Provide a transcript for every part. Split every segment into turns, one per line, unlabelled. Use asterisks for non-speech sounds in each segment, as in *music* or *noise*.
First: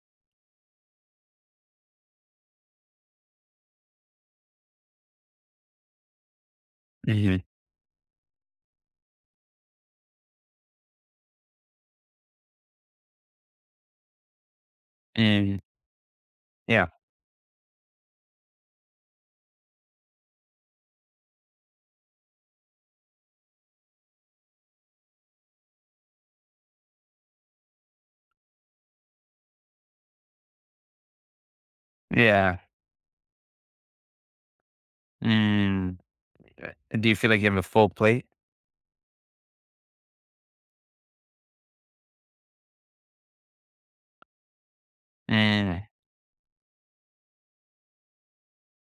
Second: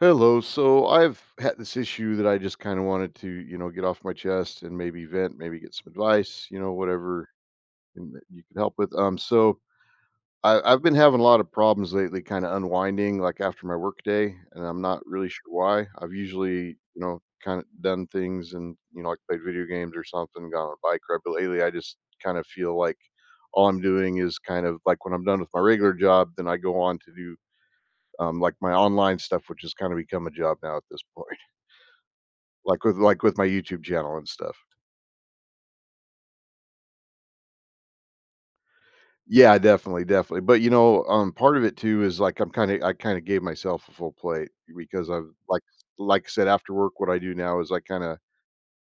Hello. So I've had this issue that I just kind of wanted to, you know, get off my chest and maybe vent, maybe get some advice, you know, whatever
Mhm,
and that you could help with. So I've been having a lot of problems lately, kind of unwinding, like after my work day, and I'm not really sure
mm,
why. I've usually,
yeah,
you know, kind of done things and you know, like played video games or something, gone on a bike ride. But lately, I just kind of feel like all I'm doing is kind of like when I'm done with my regular job, then I go on to do like my online stuff, which has kind of become a job now at this point.
yeah,
Like with my YouTube channel and stuff.
mm, uh, do you feel like you have a full plate?
Yeah, definitely, definitely. But, you know, part of it too is like I kinda gave myself a full plate because I've
Mm,
like I said, after work, what I do now is I kinda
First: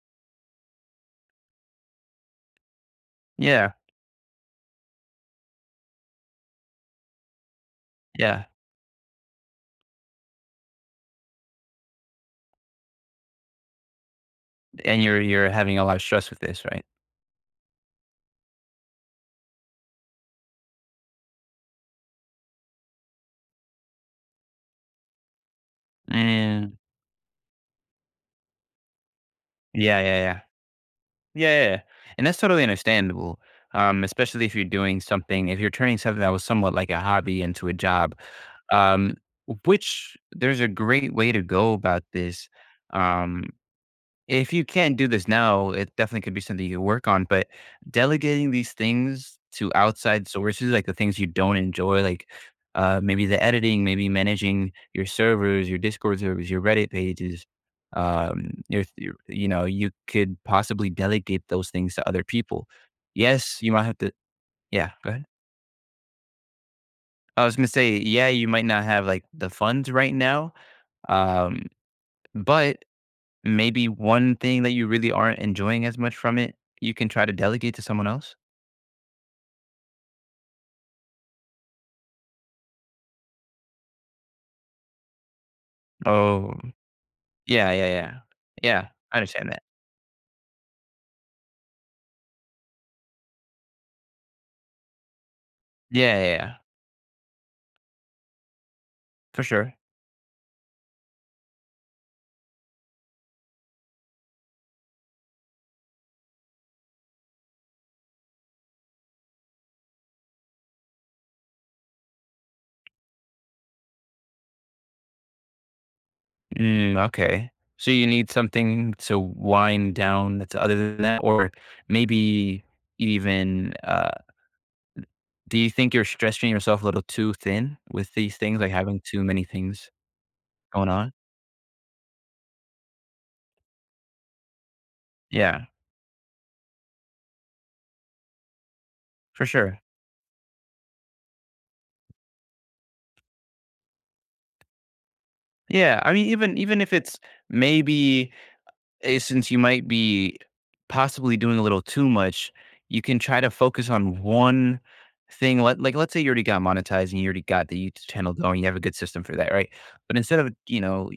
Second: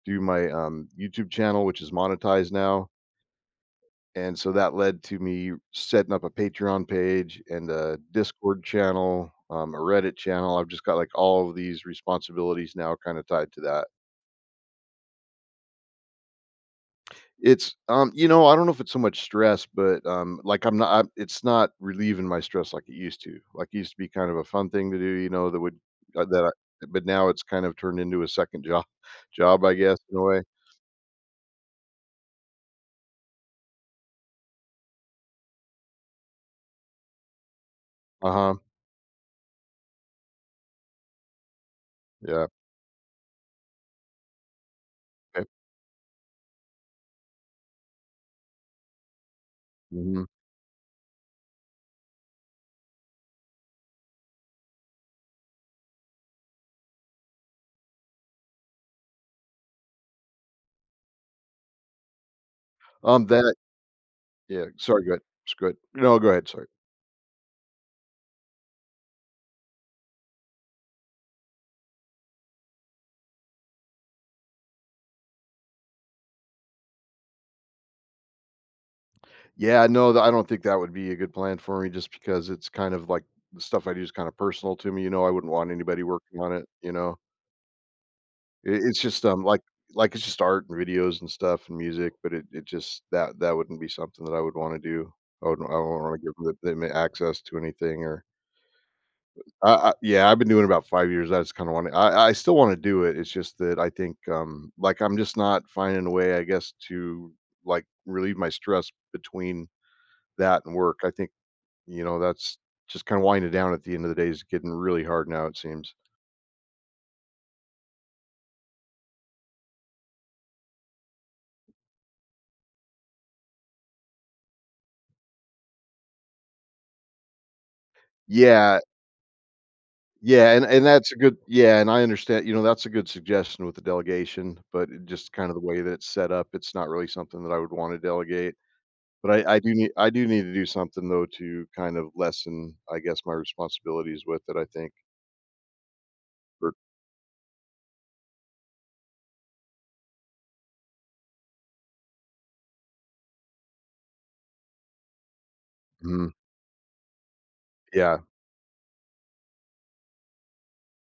do my, YouTube channel, which is monetized now,
yeah,
and so that led to me setting up a Patreon page and a
yeah,
Discord channel, a Reddit channel. I've just got, like, all of these responsibilities now kinda tied to that.
and you're having a lot of stress with this, right?
It's you know, I don't know if it's so much stress, but, like, I'm not I it's not relieving my stress like it used to. Like, it used to be kind of a fun thing to do, you know, that would that I
Mm,
but now it's kind of turned into a second job *laughs* job, I guess,
yeah,
in
yeah,
a
yeah.
way.
Yeah, yeah, yeah, and that's totally understandable, especially if you're doing something if you're turning something that was somewhat like a hobby into a job,
Uh-huh.
um, which there's a great way to go about
Yeah.
this, um If you can't do this
Okay.
now, it definitely could be something you work on, but delegating these things to
Mhm.
outside sources, like the things you don't enjoy, like, maybe the editing, maybe managing your servers, your Discord servers, your Reddit pages, your you could possibly delegate those things to other people.
That
Yes, you might have to.
yeah,
Yeah,
sorry,
go
go ahead.
ahead.
Just go No, go ahead, sorry.
I was gonna say, yeah, you might not have, like, the funds right now, um, but maybe one thing that you really aren't enjoying as much from it, you can try to delegate to someone else.
Yeah, no, th I don't think that would be a good plan for me just because it's kind of like the stuff I do is kind of personal to me, you know, I wouldn't want anybody working
Oh,
on it, you know?
yeah, yeah, yeah.
It
Yeah,
it's
I
just,
understand that.
like, it's just art and videos and stuff and music, but it just that wouldn't be something that I would wanna do. I wouldn't wanna
Yeah, yeah,
give
yeah,
th them access to anything or
for
I
sure.
I yeah, I've been doing it about 5 years, I just kinda wanna I still wanna do it, it's just that I think, like, I'm just not finding a way, I guess, to, like, relieve my stress between that and work. I think, you know, that's just kinda winding down at the end of the day is getting really hard now, it seems.
Mm, okay. So you need something to wind down that's other than that, or maybe even do you think you're stretching yourself a little too thin with these things, like
Yeah.
having too many things
Yeah, and
going
that's
on?
a good yeah, and I understand, you know, that's a good suggestion with the delegation, but it just kind of the
Yeah,
way that it's set up, it's not really something that I would want to delegate.
for
But I do
sure.
need I do need to do something though to kind of lessen, I guess, my responsibilities with it, I think.
Yeah, I mean, even
Or-
even if it's maybe since you might be possibly doing a little too much, you can try to focus on one thing. Let, like, let's say you
mhm.
already got monetized and you already got the YouTube
Yeah,
channel going. You have a good system for that, right? But instead of, you know,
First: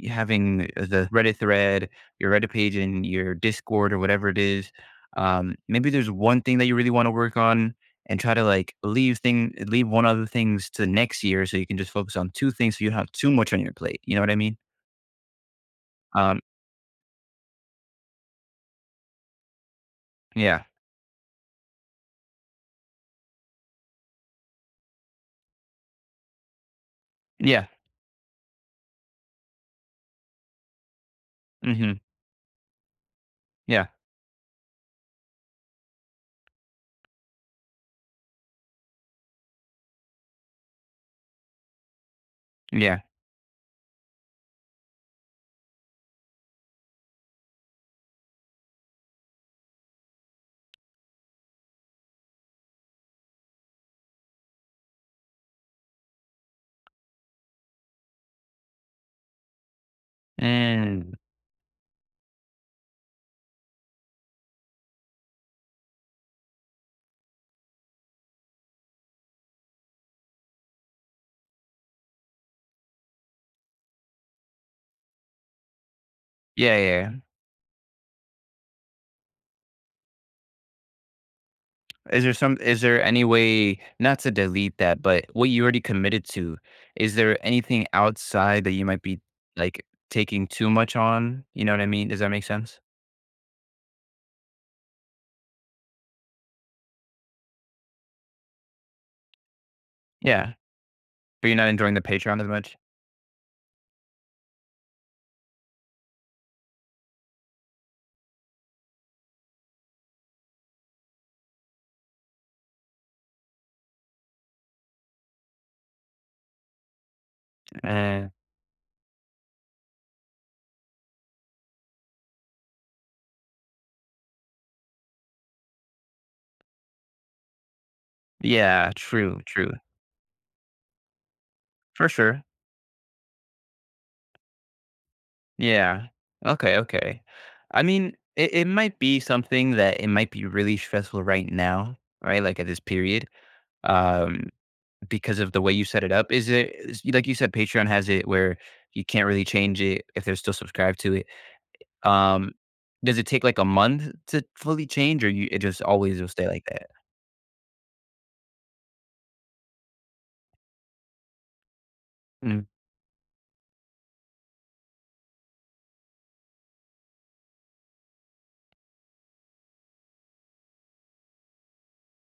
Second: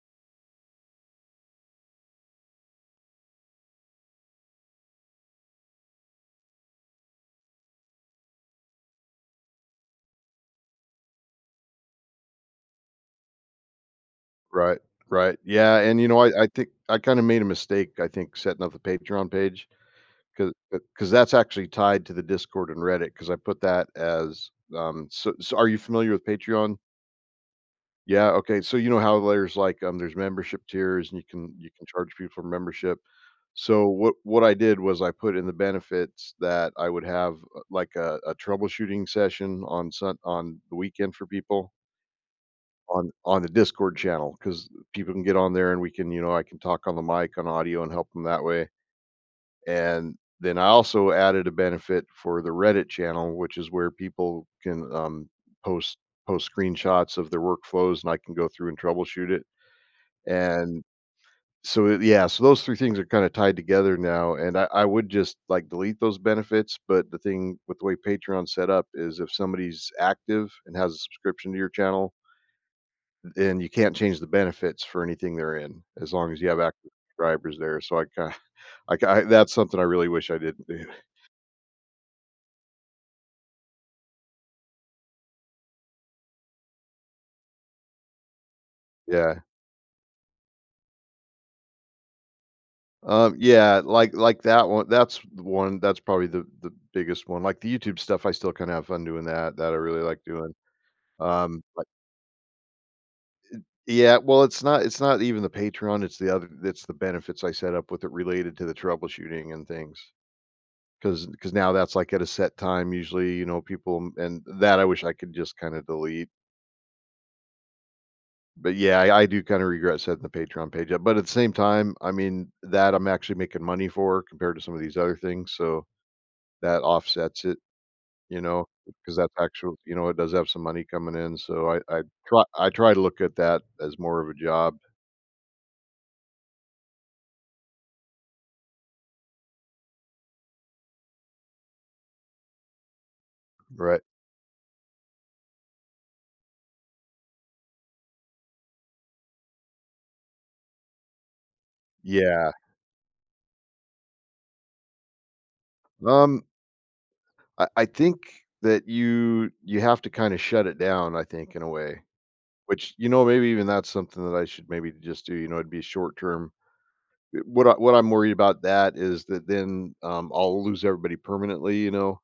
having the Reddit thread, your Reddit page, and your Discord or whatever it is, maybe there's one thing that you really want to work on and try to like leave one other things to next year so you can just focus on two things so you don't have too much on your plate. You know what I mean?
right, right. Yeah, and you know,
Um,
I think I kind of made a mistake, I think, setting up the Patreon page
yeah.
because that's actually tied to the Discord and Reddit because I put that as so, so are you familiar with Patreon?
Yeah.
Yeah, okay, so you know how there's, like, there's membership tiers and you can
Hmm.
charge people for membership.
Yeah.
So what I did was I put in the benefits that I would have, like, a troubleshooting session on Sun on the weekend for people
Yeah.
on the Discord channel because people can get on there and we can, you know, I can talk on the mic on audio and help them that way, and then I also added a benefit for the Reddit channel, which is where people can, post post screenshots of their workflows and I can go through and troubleshoot it. And
Mm.
yeah, so those 3 things are kinda tied together now, and I would just, like, delete those benefits, but the thing with the way Patreon's set up is if somebody's active and has a subscription to your channel, then you can't change the benefits for anything they're in, as long as you have
Yeah,
active
yeah, yeah.
subscribers there, so I that's something I really wish I didn't do.
Is there some is there any way not to delete that, but what you already committed to, is there anything outside that you might be,
Yeah.
like, taking too much on? You know what I mean? Does that make sense?
Yeah, like that one that's the one that's probably the biggest one, like, the YouTube stuff, I still kinda have fun doing that, that I really like doing.
Yeah. But you're
Um,
not
like
enjoying the Patreon as much?
Yeah, well, it's not even the Patreon, it's the other it's the benefits I set up with it related to the troubleshooting and things. Because now that's, like, at a set time usually, you know, people and that I wish I could just kinda delete.
Eh.
But, yeah, I do kinda regret setting the Patreon page up, but at the same time, I mean, that I'm actually making money for compared to some of these other things, so that offsets it, you know,
Yeah,
because that's
true, true.
actual you know, it does have some money coming in, so I I
For sure.
try I try to look at that as more of a job,
Yeah. Okay, okay. I mean, it might be something that it might be really stressful right now, right? Like, at this period.
right?
Um Because of the way you set it up? Is it is like you said, Patreon has it where you can't really change it if they're still subscribed to it. Um,
Yeah,
does it take, like, a month to fully change, or you it just always will
um
stay like that?
I think that you have to kinda shut it down, I think, in a way,
Mm,
which, you know, maybe even that's something that I should maybe just do, you know, it'd be short term. What I'm worried about that is that then, I'll lose everybody permanently, you know,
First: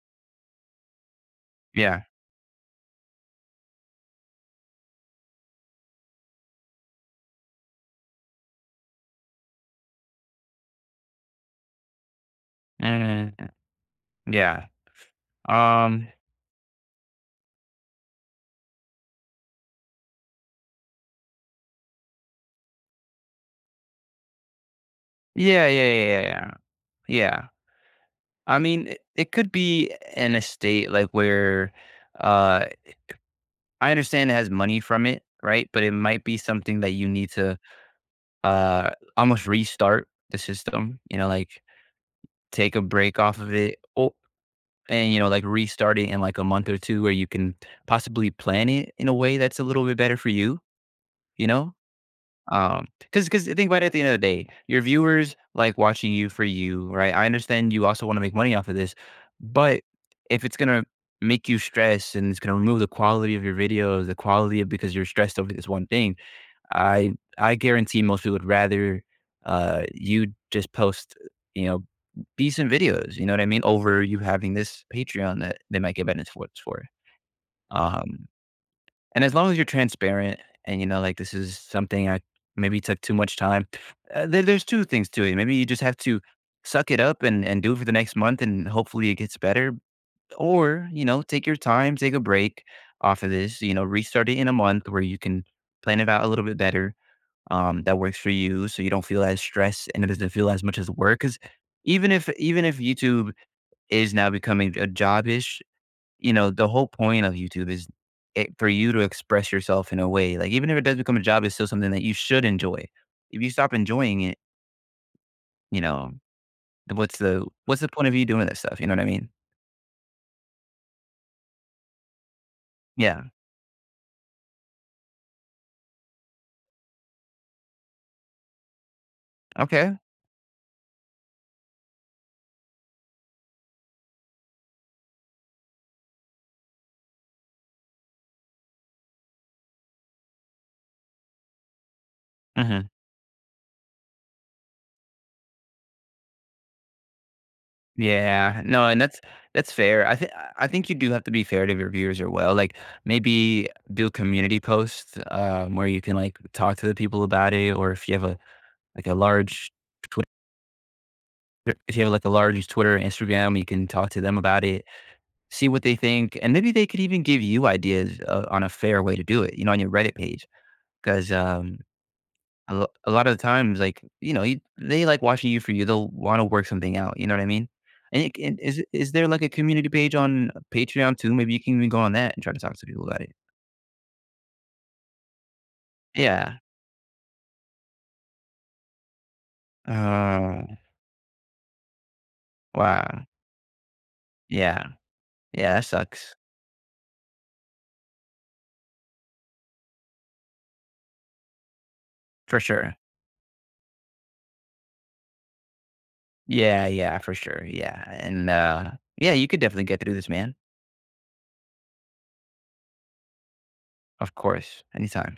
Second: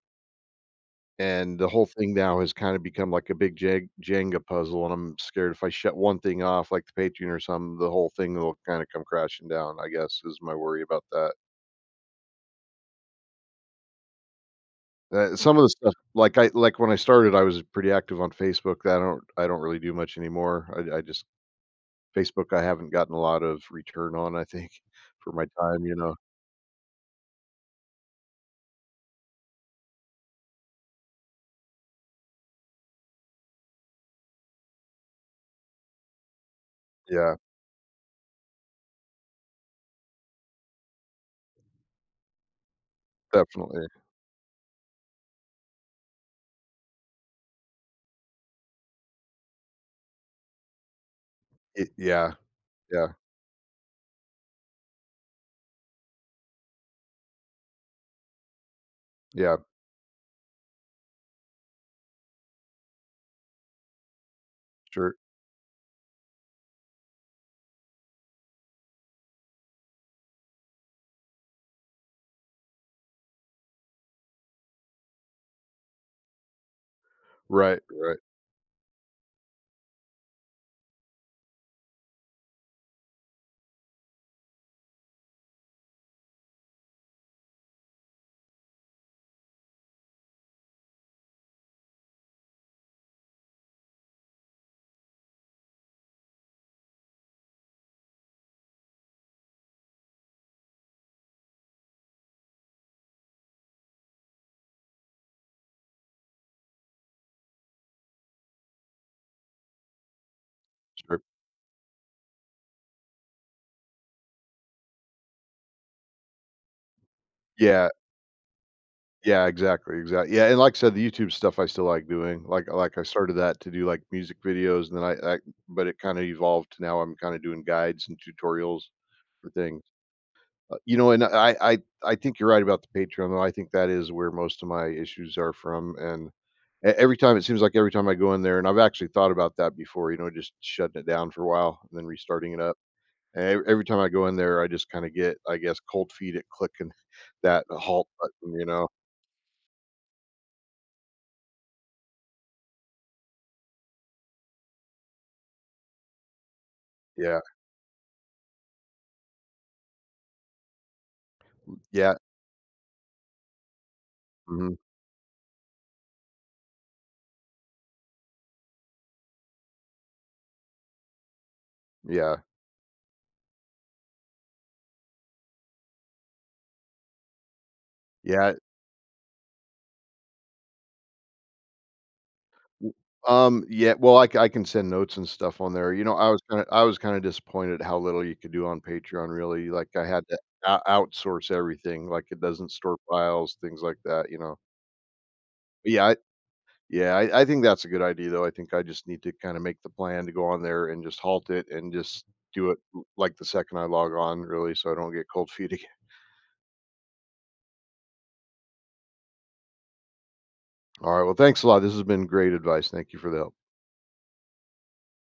and the whole
yeah.
thing now has kinda become like a big Jeg Jenga puzzle, and I'm scared if I shut one thing off, like the Patreon or something, the whole thing will kinda come crashing down, I guess, is my worry about that.
Mm, yeah.
Some of the stuff,
Um,
like I like when I started, I was pretty active on Facebook. I don't really do much anymore. I just Facebook. I haven't gotten a lot of return on. I think *laughs* for my
yeah, yeah,
time, you
yeah,
know.
yeah, yeah. Yeah. I mean, it could be in a state, like, where, uh I understand it has money from it, right? But it might be something that you need
Yeah,
to, uh, almost restart the system, you know, like take a break off of it,
definitely.
o and, you know, like, restart it in, like, a month or 2 where you can possibly plan it in a way that's a little bit better for you, you know?
It, yeah, yeah,
Because think about it, at the end of the day, your viewers like watching you for you, right? I understand you also wanna make money off of this,
yeah.
but if it's gonna make you stress and it's gonna remove the quality of your videos, the quality of because you're
Sure.
stressed over this one thing, I guarantee most people would rather you just post, you know, decent videos, you know what I mean, over you having this Patreon that they might get benefits for.
Right. Right.
Um and as long as you're transparent and you know like this is something I maybe took too much time. There's two things to it. Maybe you just have to suck it up and do it for the next month and hopefully it gets better or, you know, take your time, take a break off of this, you know, restart it in a month where you can plan it out a little bit better, that works for you so you don't feel as stressed and it doesn't feel as much as work. Because even if YouTube is now becoming a jobish, you know, the whole point of YouTube is for you to express yourself in a way. Like even if it does become
Sure.
a job, it's still something that you should enjoy. If you stop enjoying it, you know, then what's the
Yeah.
point of you doing that stuff? You know what I mean?
Yeah. Exactly. Exactly. Yeah. And like I said, the YouTube stuff I still like doing. Like I
Yeah.
started that to do like music videos, and then I but it kind of evolved to now I'm kind of doing guides and tutorials for things.
Okay.
You know, and I think you're right about the Patreon, though, I think that is where most of my issues are from, and e every time it seems like every time I go in there and I've actually thought about that before, you know, just shutting it down for a while and then restarting it up,
Mhm.
and ev every time I go in there, I just kinda get, I guess, cold feet at clicking *laughs* that halt button,
Yeah,
you
no,
know?
and that's fair. I think you do have to be fair to your viewers as well. Like maybe do community posts, where you can like talk to the people
Yeah.
about it, or if you have a like a large Twitter, if you have
Yeah.
like a large Twitter, Instagram, you can talk to them about
Mhm.
it, see what they think, and maybe they could even give you ideas, on a fair way to do it. You know, on your Reddit page, because
Yeah.
a lot of the times, like, you know, you they like watching you for you. They'll wanna work something out, you know what I mean? And it
Yeah.
and is there, like, a community page on Patreon too? Maybe you can even go on that and try to talk to
W
people about it.
Yeah, well, I can send notes and stuff on there, you know, I was
Yeah.
kinda I was kinda disappointed how little you could do on Patreon, really, like, I had to
Oh,
ou outsource everything, like, it doesn't store
wow.
files, things like that, you know?
Yeah. Yeah, that
But yeah, I
sucks.
yeah, I think that's a good idea, though, I think I just need to kinda make the plan to go on there and just halt it and just
For
do it,
sure.
l like, the second I log on, really, so I don't get cold feet *laughs* again.
Yeah, yeah, for sure, yeah, and, yeah, you could definitely get through this, man.
Alright, well, thanks a lot, this has been great advice, thank you for the help.
Of course, anytime.